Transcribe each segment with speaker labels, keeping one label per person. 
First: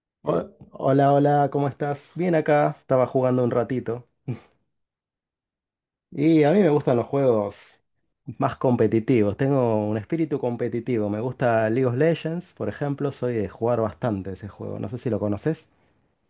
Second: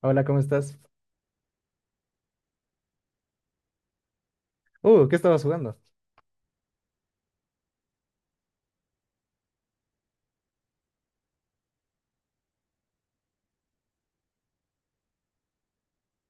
Speaker 1: Hola, ¿cómo estás?
Speaker 2: Hola, hola, ¿cómo estás? Bien acá, estaba jugando un ratito.
Speaker 1: ¿Qué estabas jugando?
Speaker 2: Y a mí me gustan los juegos más competitivos, tengo un espíritu competitivo. Me gusta League of Legends, por ejemplo, soy de jugar bastante ese juego, no sé si lo conoces.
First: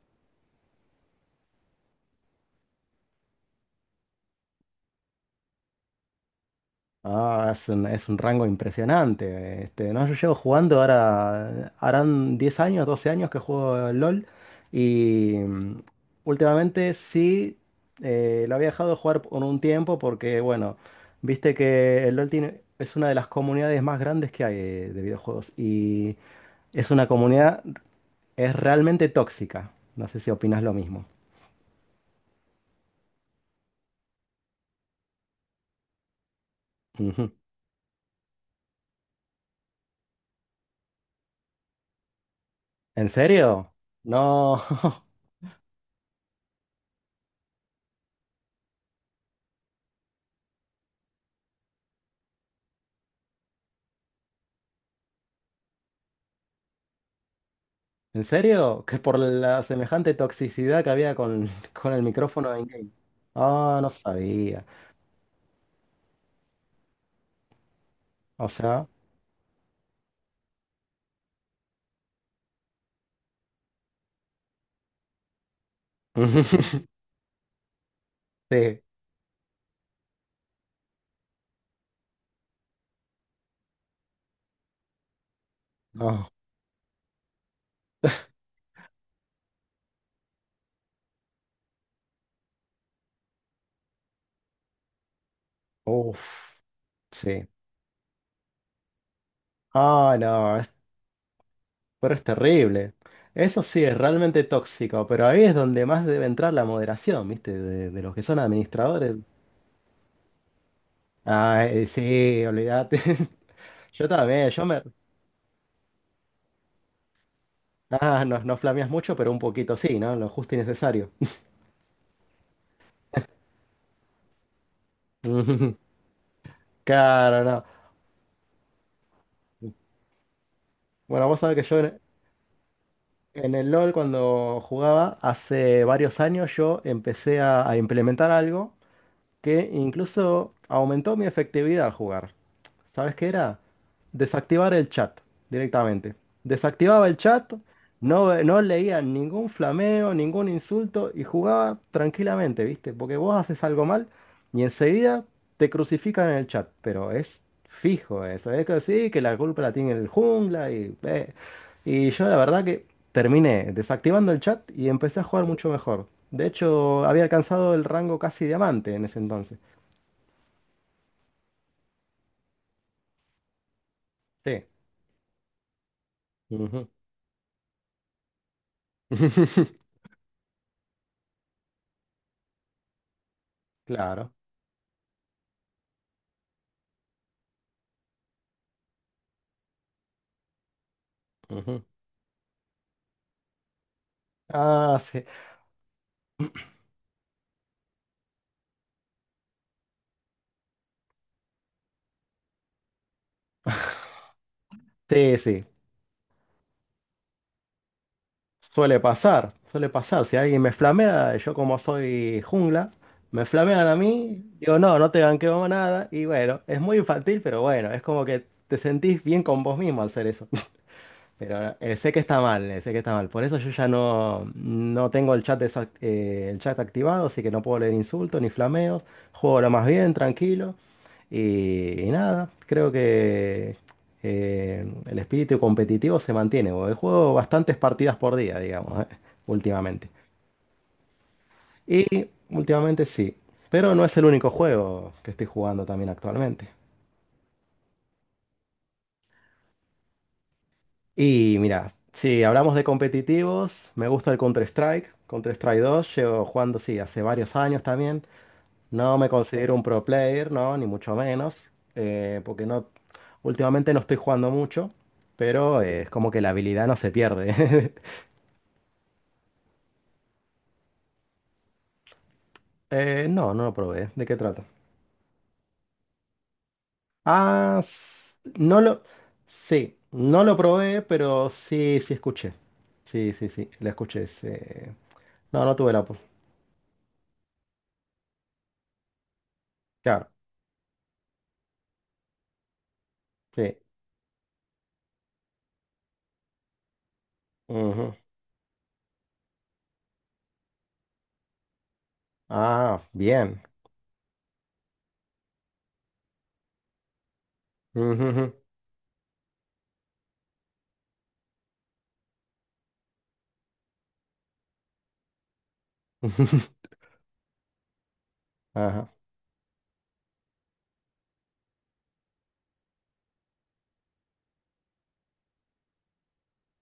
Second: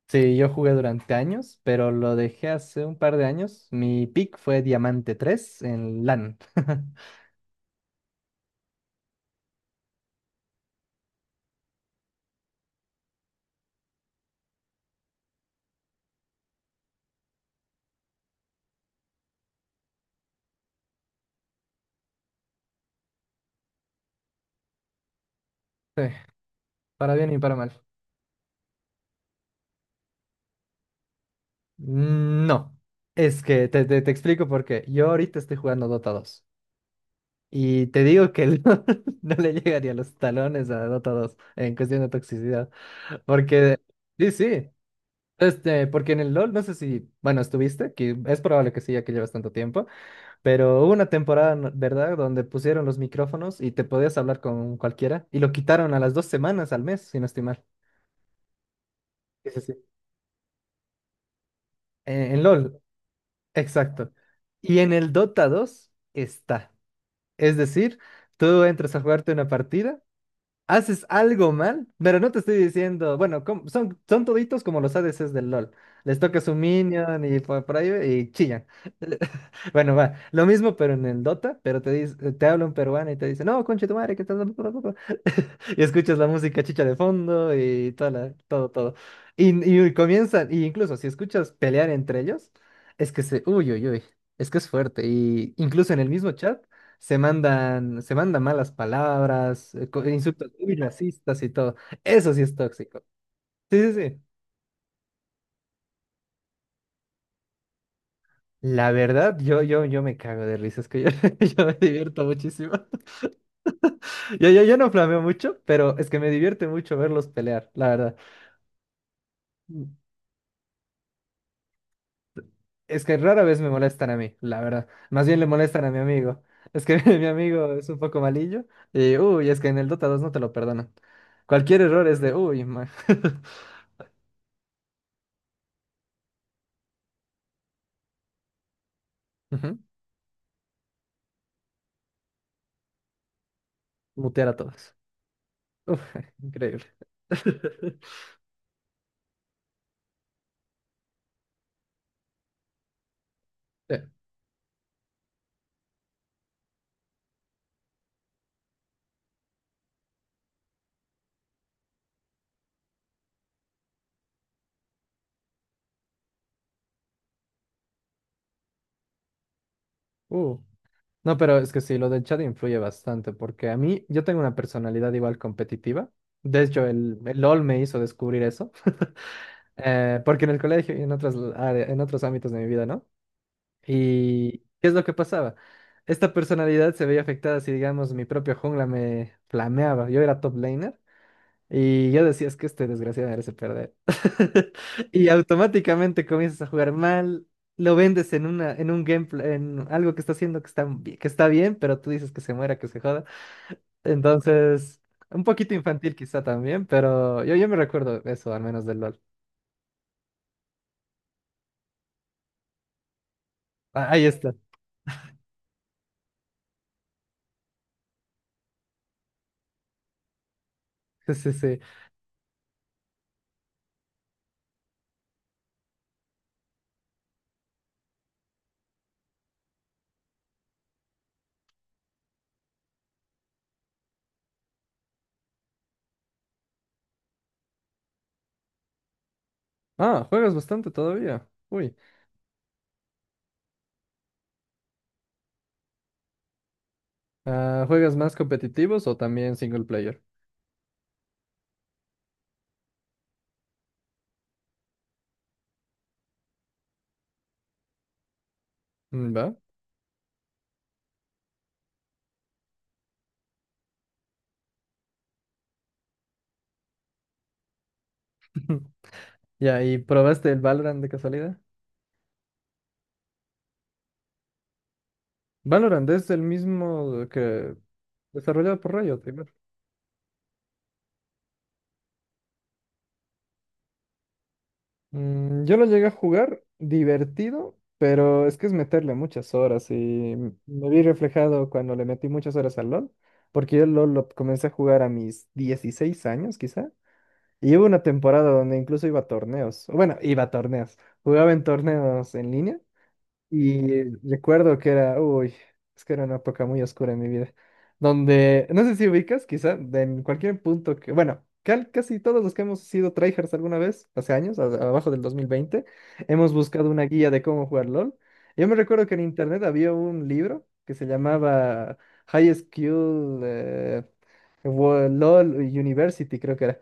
Speaker 1: Sí, yo jugué durante años, pero lo dejé hace un par de años. Mi pick fue Diamante 3 en LAN.
Speaker 2: Ah, es un rango impresionante. No, yo llevo jugando ahora, harán 10 años, 12 años que juego al LOL y últimamente sí, lo había dejado de jugar por un tiempo porque, bueno, viste que el LOL es una de las comunidades más grandes que hay, de videojuegos,
Speaker 1: Sí,
Speaker 2: y es una
Speaker 1: para bien y para
Speaker 2: comunidad,
Speaker 1: mal.
Speaker 2: es realmente tóxica. No sé si opinas lo mismo.
Speaker 1: No, es que te explico por qué. Yo ahorita estoy jugando Dota 2
Speaker 2: Ujú.
Speaker 1: y te digo que el LoL no le llega ni a los talones a Dota 2 en cuestión de toxicidad.
Speaker 2: ¿En serio?
Speaker 1: Porque, sí,
Speaker 2: No.
Speaker 1: sí, este, porque en el LoL, no sé si, bueno, estuviste, que es probable que sí, ya que llevas tanto tiempo. Pero hubo una temporada, ¿verdad?, donde pusieron los micrófonos y te podías hablar con cualquiera y lo quitaron a las 2 semanas, al mes, si no estoy mal.
Speaker 2: ¿En serio? Que por
Speaker 1: Sí, sí,
Speaker 2: la
Speaker 1: sí.
Speaker 2: semejante toxicidad que había con, con el
Speaker 1: En
Speaker 2: micrófono de
Speaker 1: LOL,
Speaker 2: in-game. Ah, no
Speaker 1: exacto.
Speaker 2: sabía.
Speaker 1: Y en el Dota 2 está. Es decir,
Speaker 2: O
Speaker 1: tú
Speaker 2: sea.
Speaker 1: entras a jugarte una partida, haces algo mal, pero no te estoy diciendo, bueno, son toditos como los ADCs del LOL. Les toca su minion y por ahí y chillan.
Speaker 2: Sí.
Speaker 1: Bueno, va, lo mismo pero en el Dota, pero te habla un peruano y te dice, no, conche tu madre, que estás... Y escuchas la
Speaker 2: No.
Speaker 1: música chicha de fondo y toda todo, todo. Y, y comienzan, y incluso si escuchas pelear entre ellos, es que uy, uy, uy, es que es fuerte. Y incluso en el mismo
Speaker 2: Uf.
Speaker 1: chat. Se
Speaker 2: Sí.
Speaker 1: mandan, se mandan malas palabras,
Speaker 2: Ah,
Speaker 1: insultos
Speaker 2: no,
Speaker 1: muy racistas y todo.
Speaker 2: pero es
Speaker 1: Eso sí es
Speaker 2: terrible.
Speaker 1: tóxico.
Speaker 2: Eso
Speaker 1: Sí,
Speaker 2: sí
Speaker 1: sí,
Speaker 2: es
Speaker 1: sí.
Speaker 2: realmente tóxico, pero ahí es donde más debe entrar la moderación, ¿viste? De los que son
Speaker 1: La
Speaker 2: administradores.
Speaker 1: verdad, yo me cago de risa, es que yo,
Speaker 2: Ah,
Speaker 1: yo me divierto
Speaker 2: sí,
Speaker 1: muchísimo.
Speaker 2: olvídate. Yo
Speaker 1: Yo,
Speaker 2: también,
Speaker 1: yo,
Speaker 2: yo
Speaker 1: yo
Speaker 2: me.
Speaker 1: no flameo mucho, pero es que me divierte mucho verlos pelear, la verdad.
Speaker 2: Ah, no, no flameas mucho, pero un poquito
Speaker 1: Mm.
Speaker 2: sí, ¿no? Lo justo y necesario.
Speaker 1: Es que rara vez me molestan a mí, la verdad. Más bien le molestan a mi amigo. Es que mi
Speaker 2: Claro, no.
Speaker 1: amigo es un poco malillo y, uy, es que en el Dota 2 no te lo perdonan.
Speaker 2: Bueno, vos sabés que
Speaker 1: Cualquier error es de, uy,
Speaker 2: en el LOL, cuando jugaba hace varios años, yo empecé a implementar algo que
Speaker 1: Ujú.
Speaker 2: incluso aumentó mi efectividad al jugar. ¿Sabes qué era?
Speaker 1: Mutear a
Speaker 2: Desactivar el
Speaker 1: todos.
Speaker 2: chat
Speaker 1: Uf,
Speaker 2: directamente.
Speaker 1: increíble.
Speaker 2: Desactivaba el chat, no, no leía ningún flameo, ningún insulto y jugaba tranquilamente, ¿viste? Porque vos haces algo
Speaker 1: Sí.
Speaker 2: mal y enseguida te crucifican en el chat, pero es fijo eso. Es que sí, que la culpa la tiene el jungla y... Y yo la verdad que terminé desactivando el chat y empecé a jugar mucho mejor. De hecho, había alcanzado el rango casi diamante en ese entonces.
Speaker 1: Uh, No, pero es que sí, lo del chat influye bastante, porque a mí, yo tengo una
Speaker 2: Sí.
Speaker 1: personalidad igual competitiva. De hecho,
Speaker 2: Ujú.
Speaker 1: el LOL me hizo descubrir eso, porque en el colegio y en en otros ámbitos de mi vida, ¿no?
Speaker 2: Claro.
Speaker 1: ¿Y qué es lo que pasaba? Esta personalidad se veía afectada si, digamos, mi propio jungla me flameaba. Yo era top laner.
Speaker 2: Ujú.
Speaker 1: Y yo decía, es que este desgraciado merece perder.
Speaker 2: Ah, sí.
Speaker 1: Y automáticamente comienzas a jugar mal, lo vendes en en un gameplay, en algo que está haciendo que está, que está bien, pero tú dices que se muera, que se joda. Entonces,
Speaker 2: Sí,
Speaker 1: un
Speaker 2: sí.
Speaker 1: poquito infantil quizá también, pero yo me recuerdo eso, al menos del
Speaker 2: Suele
Speaker 1: LOL.
Speaker 2: pasar, suele pasar. Si alguien me flamea, yo como soy jungla, me flamean a
Speaker 1: Ah, ahí
Speaker 2: mí,
Speaker 1: está.
Speaker 2: digo, no, no te ganqueo nada. Y bueno, es muy infantil, pero bueno, es como que te sentís bien con vos mismo al hacer eso.
Speaker 1: Sí, sí,
Speaker 2: Pero
Speaker 1: sí.
Speaker 2: sé que está mal, sé que está mal. Por eso yo ya no tengo el chat, el chat activado, así que no puedo leer insultos ni flameos. Juego lo más bien, tranquilo. Y nada, creo que el espíritu competitivo se mantiene, porque juego bastantes partidas por día, digamos, últimamente.
Speaker 1: Ah, juegas bastante todavía. Uy.
Speaker 2: Y últimamente sí. Pero no es el único juego que estoy jugando también actualmente.
Speaker 1: Ah, ¿juegas más competitivos o también single player?
Speaker 2: Y mira, si hablamos de competitivos, me gusta el Counter-Strike, Counter-Strike dos, llevo jugando, sí, hace varios años también. No me
Speaker 1: Mm, ¿va?
Speaker 2: considero un pro player, no, ni mucho menos, porque no, últimamente no estoy jugando mucho, pero es como que la habilidad no se pierde.
Speaker 1: Ya, ¿y probaste el Valorant de casualidad?
Speaker 2: No, no lo probé. ¿De qué trata?
Speaker 1: Valorant es el mismo que
Speaker 2: Ah,
Speaker 1: Desarrollado por Riot, primero.
Speaker 2: sí, no lo probé, pero sí, sí escuché. Sí, sí, sí, la escuché. Sí. No,
Speaker 1: Mm,
Speaker 2: no
Speaker 1: yo lo
Speaker 2: tuve la...
Speaker 1: llegué a jugar divertido, pero es que es meterle muchas horas
Speaker 2: Claro,
Speaker 1: y me vi reflejado cuando le metí muchas horas al LoL,
Speaker 2: sí.
Speaker 1: porque yo el LoL lo comencé a jugar a mis 16 años quizá, y hubo una
Speaker 2: Ujú.
Speaker 1: temporada donde incluso iba a torneos, bueno, iba a torneos, jugaba en torneos en línea.
Speaker 2: Ah, bien.
Speaker 1: Y recuerdo que era, uy, es que era una época muy oscura en mi vida,
Speaker 2: Ujujú.
Speaker 1: donde, no sé si ubicas, quizá, de en cualquier punto que, bueno, casi todos los que hemos sido tryhards alguna vez, hace años, abajo del 2020 hemos buscado una guía de cómo jugar LOL. Yo me recuerdo
Speaker 2: Ajá,
Speaker 1: que en internet había un libro que se llamaba High School LOL University, creo que era.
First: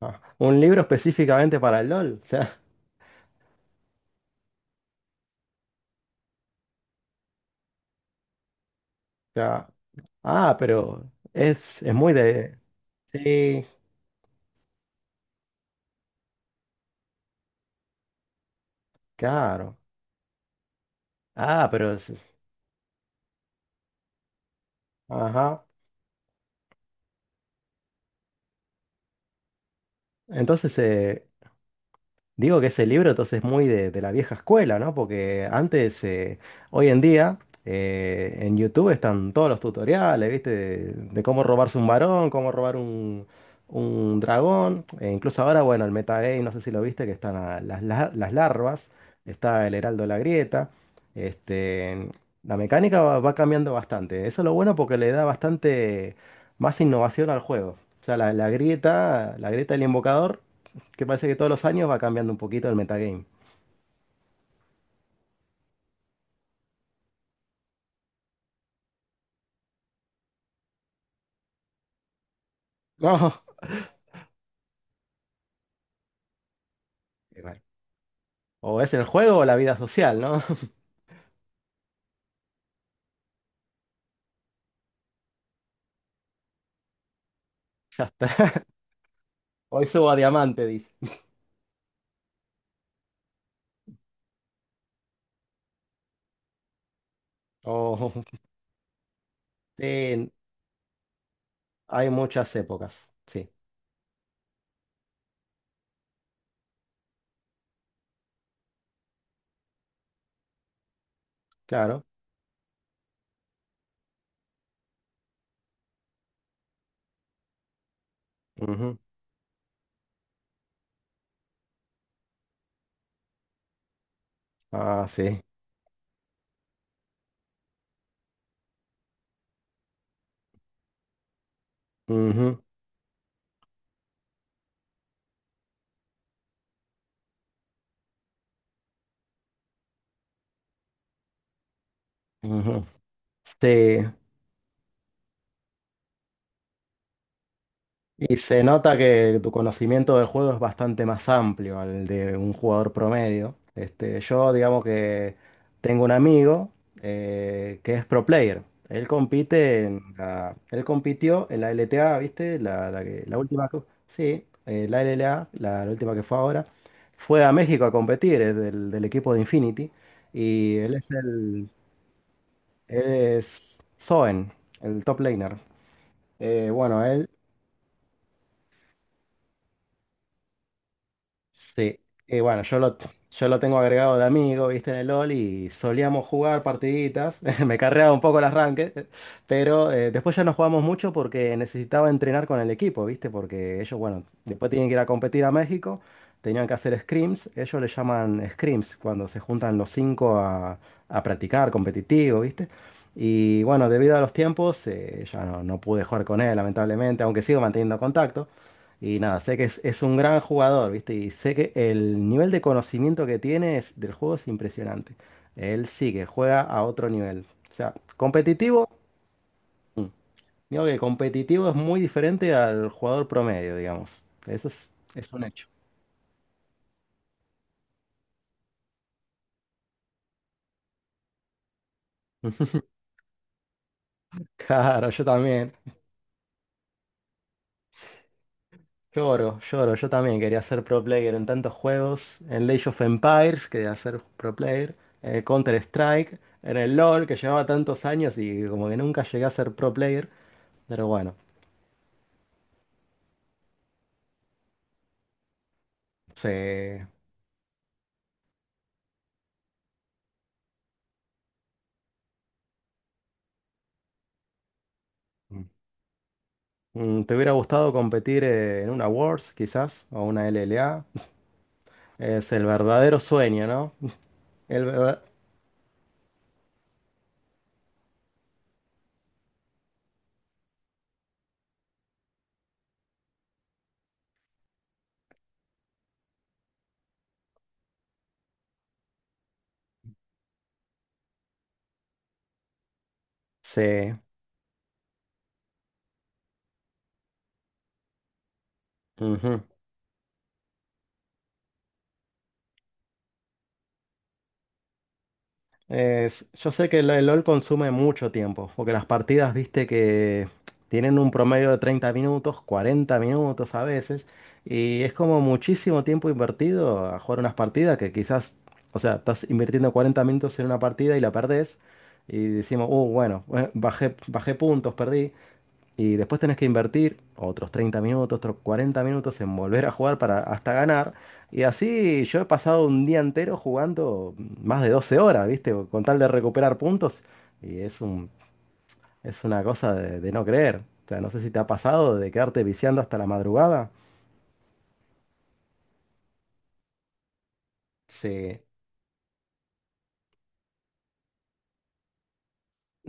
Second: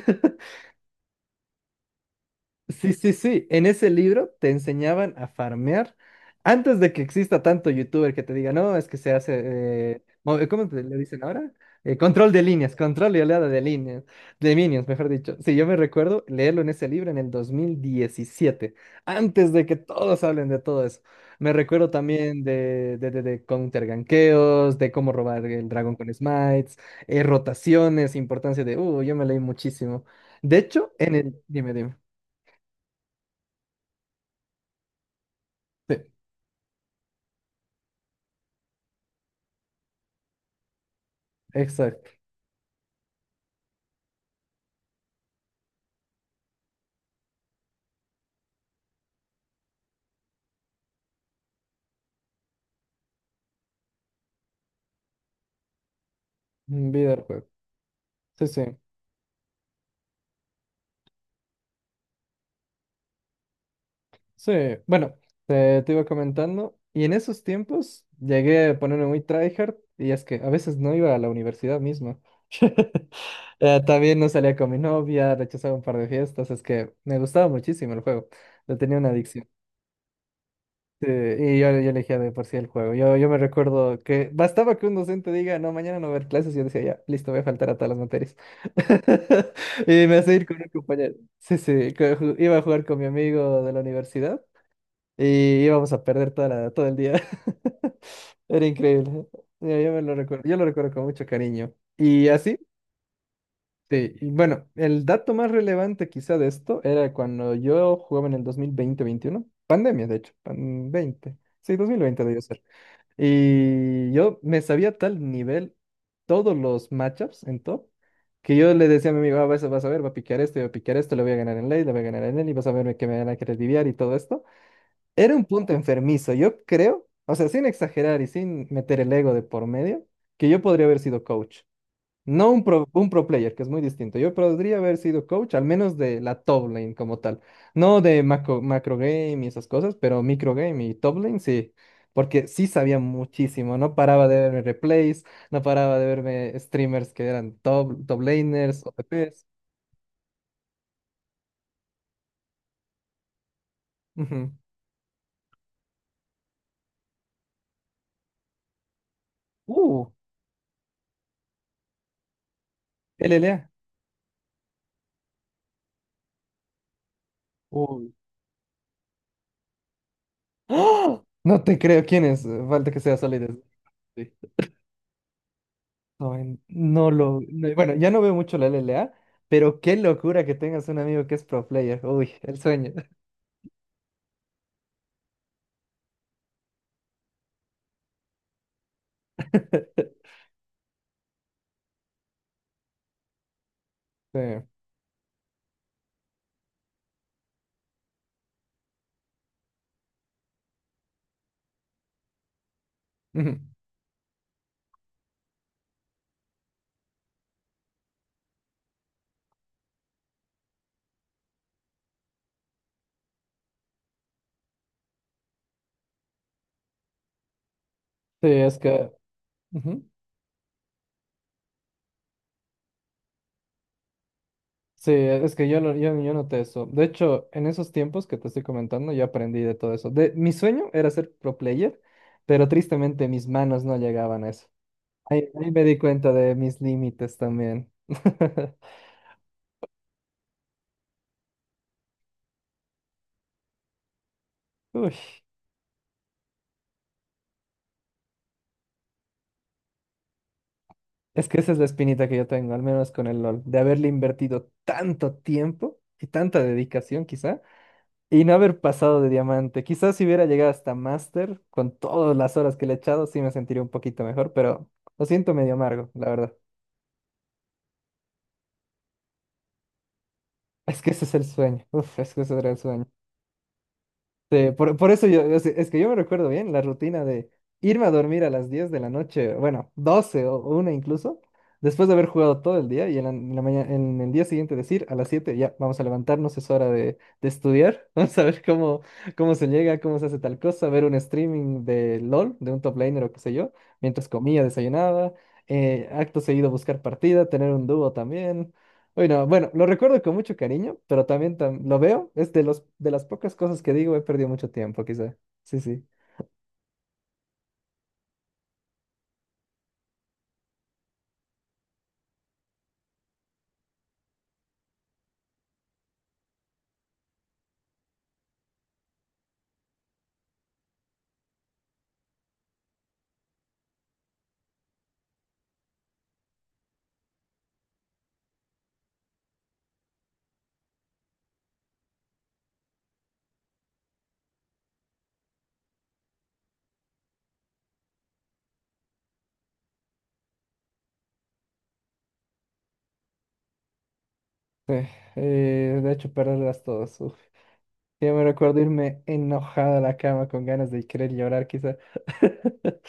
Speaker 2: ajá. Un libro específicamente para el LOL. O sea,
Speaker 1: Sí, sí, sí. En ese libro te enseñaban a farmear antes de que exista tanto youtuber que te diga, no, es que se
Speaker 2: ya.
Speaker 1: hace,
Speaker 2: Ah,
Speaker 1: ¿cómo le
Speaker 2: pero
Speaker 1: dicen ahora?
Speaker 2: es muy
Speaker 1: Control de
Speaker 2: de...
Speaker 1: líneas, control y oleada de
Speaker 2: Sí,
Speaker 1: líneas, de minions, mejor dicho. Sí, yo me recuerdo leerlo en ese libro en el 2017, antes de
Speaker 2: claro.
Speaker 1: que todos hablen de todo eso. Me
Speaker 2: Ah, pero...
Speaker 1: recuerdo también de counter ganqueos, de cómo robar
Speaker 2: Ajá.
Speaker 1: el dragón con smites, rotaciones, importancia de, yo me leí muchísimo. De
Speaker 2: Entonces,
Speaker 1: hecho, en
Speaker 2: eh,
Speaker 1: el, dime, dime.
Speaker 2: digo que ese libro entonces es muy de la vieja escuela, ¿no? Porque
Speaker 1: Sí.
Speaker 2: antes, hoy en día, en YouTube están todos los tutoriales, ¿viste? De cómo robarse un
Speaker 1: Exacto,
Speaker 2: varón, cómo robar un dragón. E incluso ahora, bueno, el metagame, no sé si lo viste, que están las larvas, está el Heraldo de la Grieta. Este, la mecánica va cambiando bastante. Eso es lo bueno porque le da bastante más
Speaker 1: un
Speaker 2: innovación al
Speaker 1: videojuego.
Speaker 2: juego. O sea, la,
Speaker 1: Sí,
Speaker 2: la
Speaker 1: sí,
Speaker 2: grieta, la grieta del invocador, que parece que todos los años va cambiando un poquito el metagame.
Speaker 1: sí. Bueno, te iba comentando. Y en esos tiempos llegué a ponerme muy tryhard y es que a veces no iba a la universidad misma.
Speaker 2: No,
Speaker 1: También no salía con mi novia, rechazaba un par de fiestas, es que me
Speaker 2: qué
Speaker 1: gustaba
Speaker 2: mal.
Speaker 1: muchísimo el juego, le
Speaker 2: O es
Speaker 1: tenía
Speaker 2: el
Speaker 1: una
Speaker 2: juego o
Speaker 1: adicción.
Speaker 2: la vida social, ¿no?
Speaker 1: Sí, y yo elegía de por sí el juego. Yo me recuerdo que bastaba que un docente diga, no, mañana no va a haber clases. Y yo decía, ya, listo, voy a faltar a todas las
Speaker 2: Ya
Speaker 1: materias.
Speaker 2: está. Hoy
Speaker 1: Y
Speaker 2: subo a
Speaker 1: me hacía ir con
Speaker 2: diamante,
Speaker 1: un
Speaker 2: dice.
Speaker 1: compañero. Sí, sí, que iba a jugar con mi amigo de la universidad y íbamos a perder toda todo el día.
Speaker 2: O
Speaker 1: Era increíble. Yo me lo
Speaker 2: sí,
Speaker 1: recuerdo, yo lo recuerdo con mucho cariño.
Speaker 2: hay
Speaker 1: ¿Y
Speaker 2: muchas
Speaker 1: así?
Speaker 2: épocas. Sí,
Speaker 1: Sí, y bueno, el dato más relevante quizá de esto era cuando yo jugaba en el dos mil veinte veintiuno, pandemia, de hecho, pan 20 sí, dos mil
Speaker 2: claro.
Speaker 1: veinte debió ser. Y yo me sabía a tal nivel todos los matchups en top, que yo le
Speaker 2: Ujú.
Speaker 1: decía a mi amigo, "Ah, vas a ver, va a piquear esto, y va a piquear esto, le voy a ganar en late, le voy a ganar en él y vas a ver que me van a querer diviar y todo esto".
Speaker 2: Ah,
Speaker 1: Era
Speaker 2: sí.
Speaker 1: un punto enfermizo, yo creo, o sea, sin exagerar y sin meter el ego de por medio, que yo podría haber sido coach. No
Speaker 2: Ujú,
Speaker 1: un pro player, que es muy distinto. Yo podría haber sido coach, al menos de la top lane como tal. No de macro game y esas cosas, pero micro game y top lane sí. Porque sí
Speaker 2: ujú.
Speaker 1: sabía muchísimo. No
Speaker 2: Sí.
Speaker 1: paraba de verme replays, no paraba de verme streamers que eran top
Speaker 2: Y se
Speaker 1: laners,
Speaker 2: nota que
Speaker 1: OPPs.
Speaker 2: tu conocimiento del juego es bastante más amplio al de un jugador promedio.
Speaker 1: Ujú.
Speaker 2: Yo digamos que tengo un amigo, que es pro player.
Speaker 1: Uh,
Speaker 2: Él compitió en la LTA, ¿viste? La última,
Speaker 1: LLA.
Speaker 2: sí, la LLA, la última que fue ahora. Fue a México a
Speaker 1: Uy.
Speaker 2: competir, es del equipo de Infinity. Y él es
Speaker 1: ¡Ah! No
Speaker 2: el,
Speaker 1: te creo quién es. Falta que
Speaker 2: él
Speaker 1: sea Solid.
Speaker 2: es
Speaker 1: Snake.
Speaker 2: Zoen, el top laner.
Speaker 1: No,
Speaker 2: Bueno,
Speaker 1: no
Speaker 2: él.
Speaker 1: lo. Bueno, ya no veo mucho la LLA, pero qué locura que tengas un amigo que es pro
Speaker 2: Sí,
Speaker 1: player. Uy,
Speaker 2: y
Speaker 1: el
Speaker 2: bueno, yo
Speaker 1: sueño.
Speaker 2: lo, yo lo tengo agregado de amigo, viste, en el LOL y solíamos jugar partiditas. Me carreaba un poco el arranque, pero después ya no jugamos mucho porque necesitaba entrenar con el equipo, viste, porque ellos, bueno,
Speaker 1: Sí,
Speaker 2: después tienen que ir a competir a México, tenían que hacer scrims, ellos le llaman scrims cuando se juntan los cinco a practicar competitivo, viste.
Speaker 1: ujú.
Speaker 2: Y bueno, debido a los tiempos, ya no pude jugar con él, lamentablemente, aunque sigo manteniendo contacto. Y nada, sé que es un gran jugador, ¿viste? Y sé que el nivel de conocimiento que tiene del juego es impresionante. Él sí que juega a otro nivel. O sea,
Speaker 1: Sí, es
Speaker 2: competitivo,
Speaker 1: que, ujú.
Speaker 2: mm, digo que competitivo es muy diferente al jugador promedio, digamos. Eso es,
Speaker 1: Sí,
Speaker 2: es un
Speaker 1: es
Speaker 2: hecho.
Speaker 1: que yo noté eso. De hecho, en esos tiempos que te estoy comentando, yo aprendí de todo eso. Mi sueño era ser pro player, pero tristemente mis manos no llegaban a eso.
Speaker 2: Claro, yo
Speaker 1: Ahí
Speaker 2: también.
Speaker 1: me di cuenta de mis límites también.
Speaker 2: Lloro, lloro. Yo también quería ser pro player en tantos juegos. En Age of Empires quería ser pro player.
Speaker 1: Uy.
Speaker 2: En el Counter-Strike. En el LoL que llevaba tantos años y como que nunca llegué a ser pro player. Pero bueno.
Speaker 1: Es que esa es la espinita que yo tengo, al menos con el LOL, de haberle invertido tanto tiempo y
Speaker 2: Sí.
Speaker 1: tanta dedicación quizá, y no haber pasado de diamante. Quizás si hubiera llegado hasta máster, con todas las horas que le he echado, sí me sentiría un poquito mejor, pero lo siento medio amargo, la verdad.
Speaker 2: ¿Te hubiera gustado competir, en una Worlds, quizás, o una
Speaker 1: Es
Speaker 2: LLA?
Speaker 1: que ese es el sueño. Uf, es que
Speaker 2: Es
Speaker 1: ese
Speaker 2: el
Speaker 1: era el sueño.
Speaker 2: verdadero sueño, ¿no?
Speaker 1: Sí,
Speaker 2: El
Speaker 1: por
Speaker 2: ver-
Speaker 1: eso yo, es que yo me recuerdo bien la rutina de irme a dormir a las 10 de la noche, bueno, 12 o una incluso, después de haber jugado todo el día y en la mañana, en el día siguiente decir, a las siete, ya, vamos a levantarnos, es hora de, estudiar, vamos a ver cómo se llega, cómo se hace tal cosa, ver un streaming de LOL, de un top laner o qué sé yo,
Speaker 2: Sí.
Speaker 1: mientras comía, desayunaba, acto seguido buscar partida, tener un dúo también. Bueno,
Speaker 2: Ujú.
Speaker 1: bueno, lo recuerdo con mucho cariño, pero también lo veo. Es de los de las pocas cosas que digo, he perdido mucho tiempo, quizá. Sí, sí.
Speaker 2: Yo sé que el LOL consume mucho tiempo, porque las partidas, viste, que tienen un promedio de 30 minutos, 40 minutos a veces, y es como muchísimo tiempo invertido a jugar unas partidas que quizás, o sea, estás invirtiendo 40 minutos en una partida y la perdés, y decimos, oh, bueno, bajé puntos, perdí. Y después tenés que invertir otros 30 minutos, otros 40 minutos en volver a jugar para hasta ganar. Y así yo he pasado un día entero jugando más de 12 horas, ¿viste? Con tal de recuperar puntos. Y es una cosa de no creer. O sea, no sé si te ha pasado de quedarte viciando hasta la madrugada.
Speaker 1: De hecho, perderlas todas. Uf. Yo me
Speaker 2: Sí.
Speaker 1: recuerdo irme enojada a la cama con ganas de querer llorar, quizá.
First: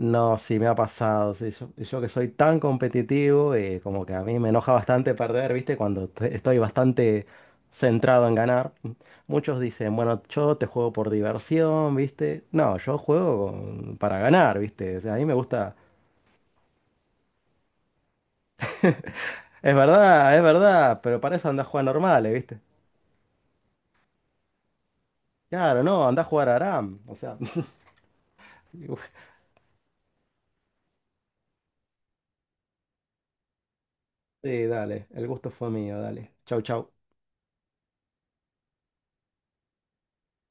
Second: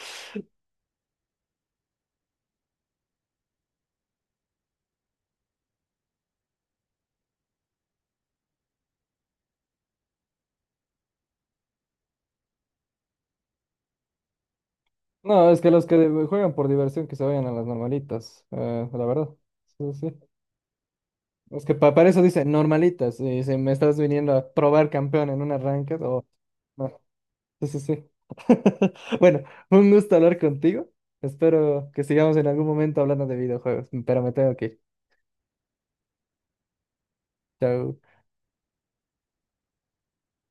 Speaker 2: No, sí me ha pasado. Sí, yo que soy tan competitivo, como que a mí me enoja bastante perder, ¿viste? Cuando estoy bastante centrado en ganar. Muchos dicen, bueno, yo te juego por diversión, ¿viste? No, yo juego para ganar, ¿viste? O sea, a mí me
Speaker 1: No, es que
Speaker 2: gusta.
Speaker 1: los que juegan por diversión que se vayan a las normalitas, la verdad. Sí, sí, sí.
Speaker 2: Es verdad, pero para eso anda
Speaker 1: Es
Speaker 2: a
Speaker 1: que
Speaker 2: jugar
Speaker 1: para eso
Speaker 2: normales,
Speaker 1: dice
Speaker 2: ¿viste?
Speaker 1: normalitas, y si me estás viniendo a probar campeón en un
Speaker 2: Claro,
Speaker 1: arranque,
Speaker 2: no, anda a
Speaker 1: o
Speaker 2: jugar a Aram.
Speaker 1: no.
Speaker 2: O sea,
Speaker 1: Sí, sí, sí. Bueno, un gusto hablar contigo. Espero que sigamos en algún momento hablando de videojuegos, pero me tengo
Speaker 2: sí,
Speaker 1: que ir.
Speaker 2: dale, el gusto fue mío, dale. Chau, chau.
Speaker 1: Chao.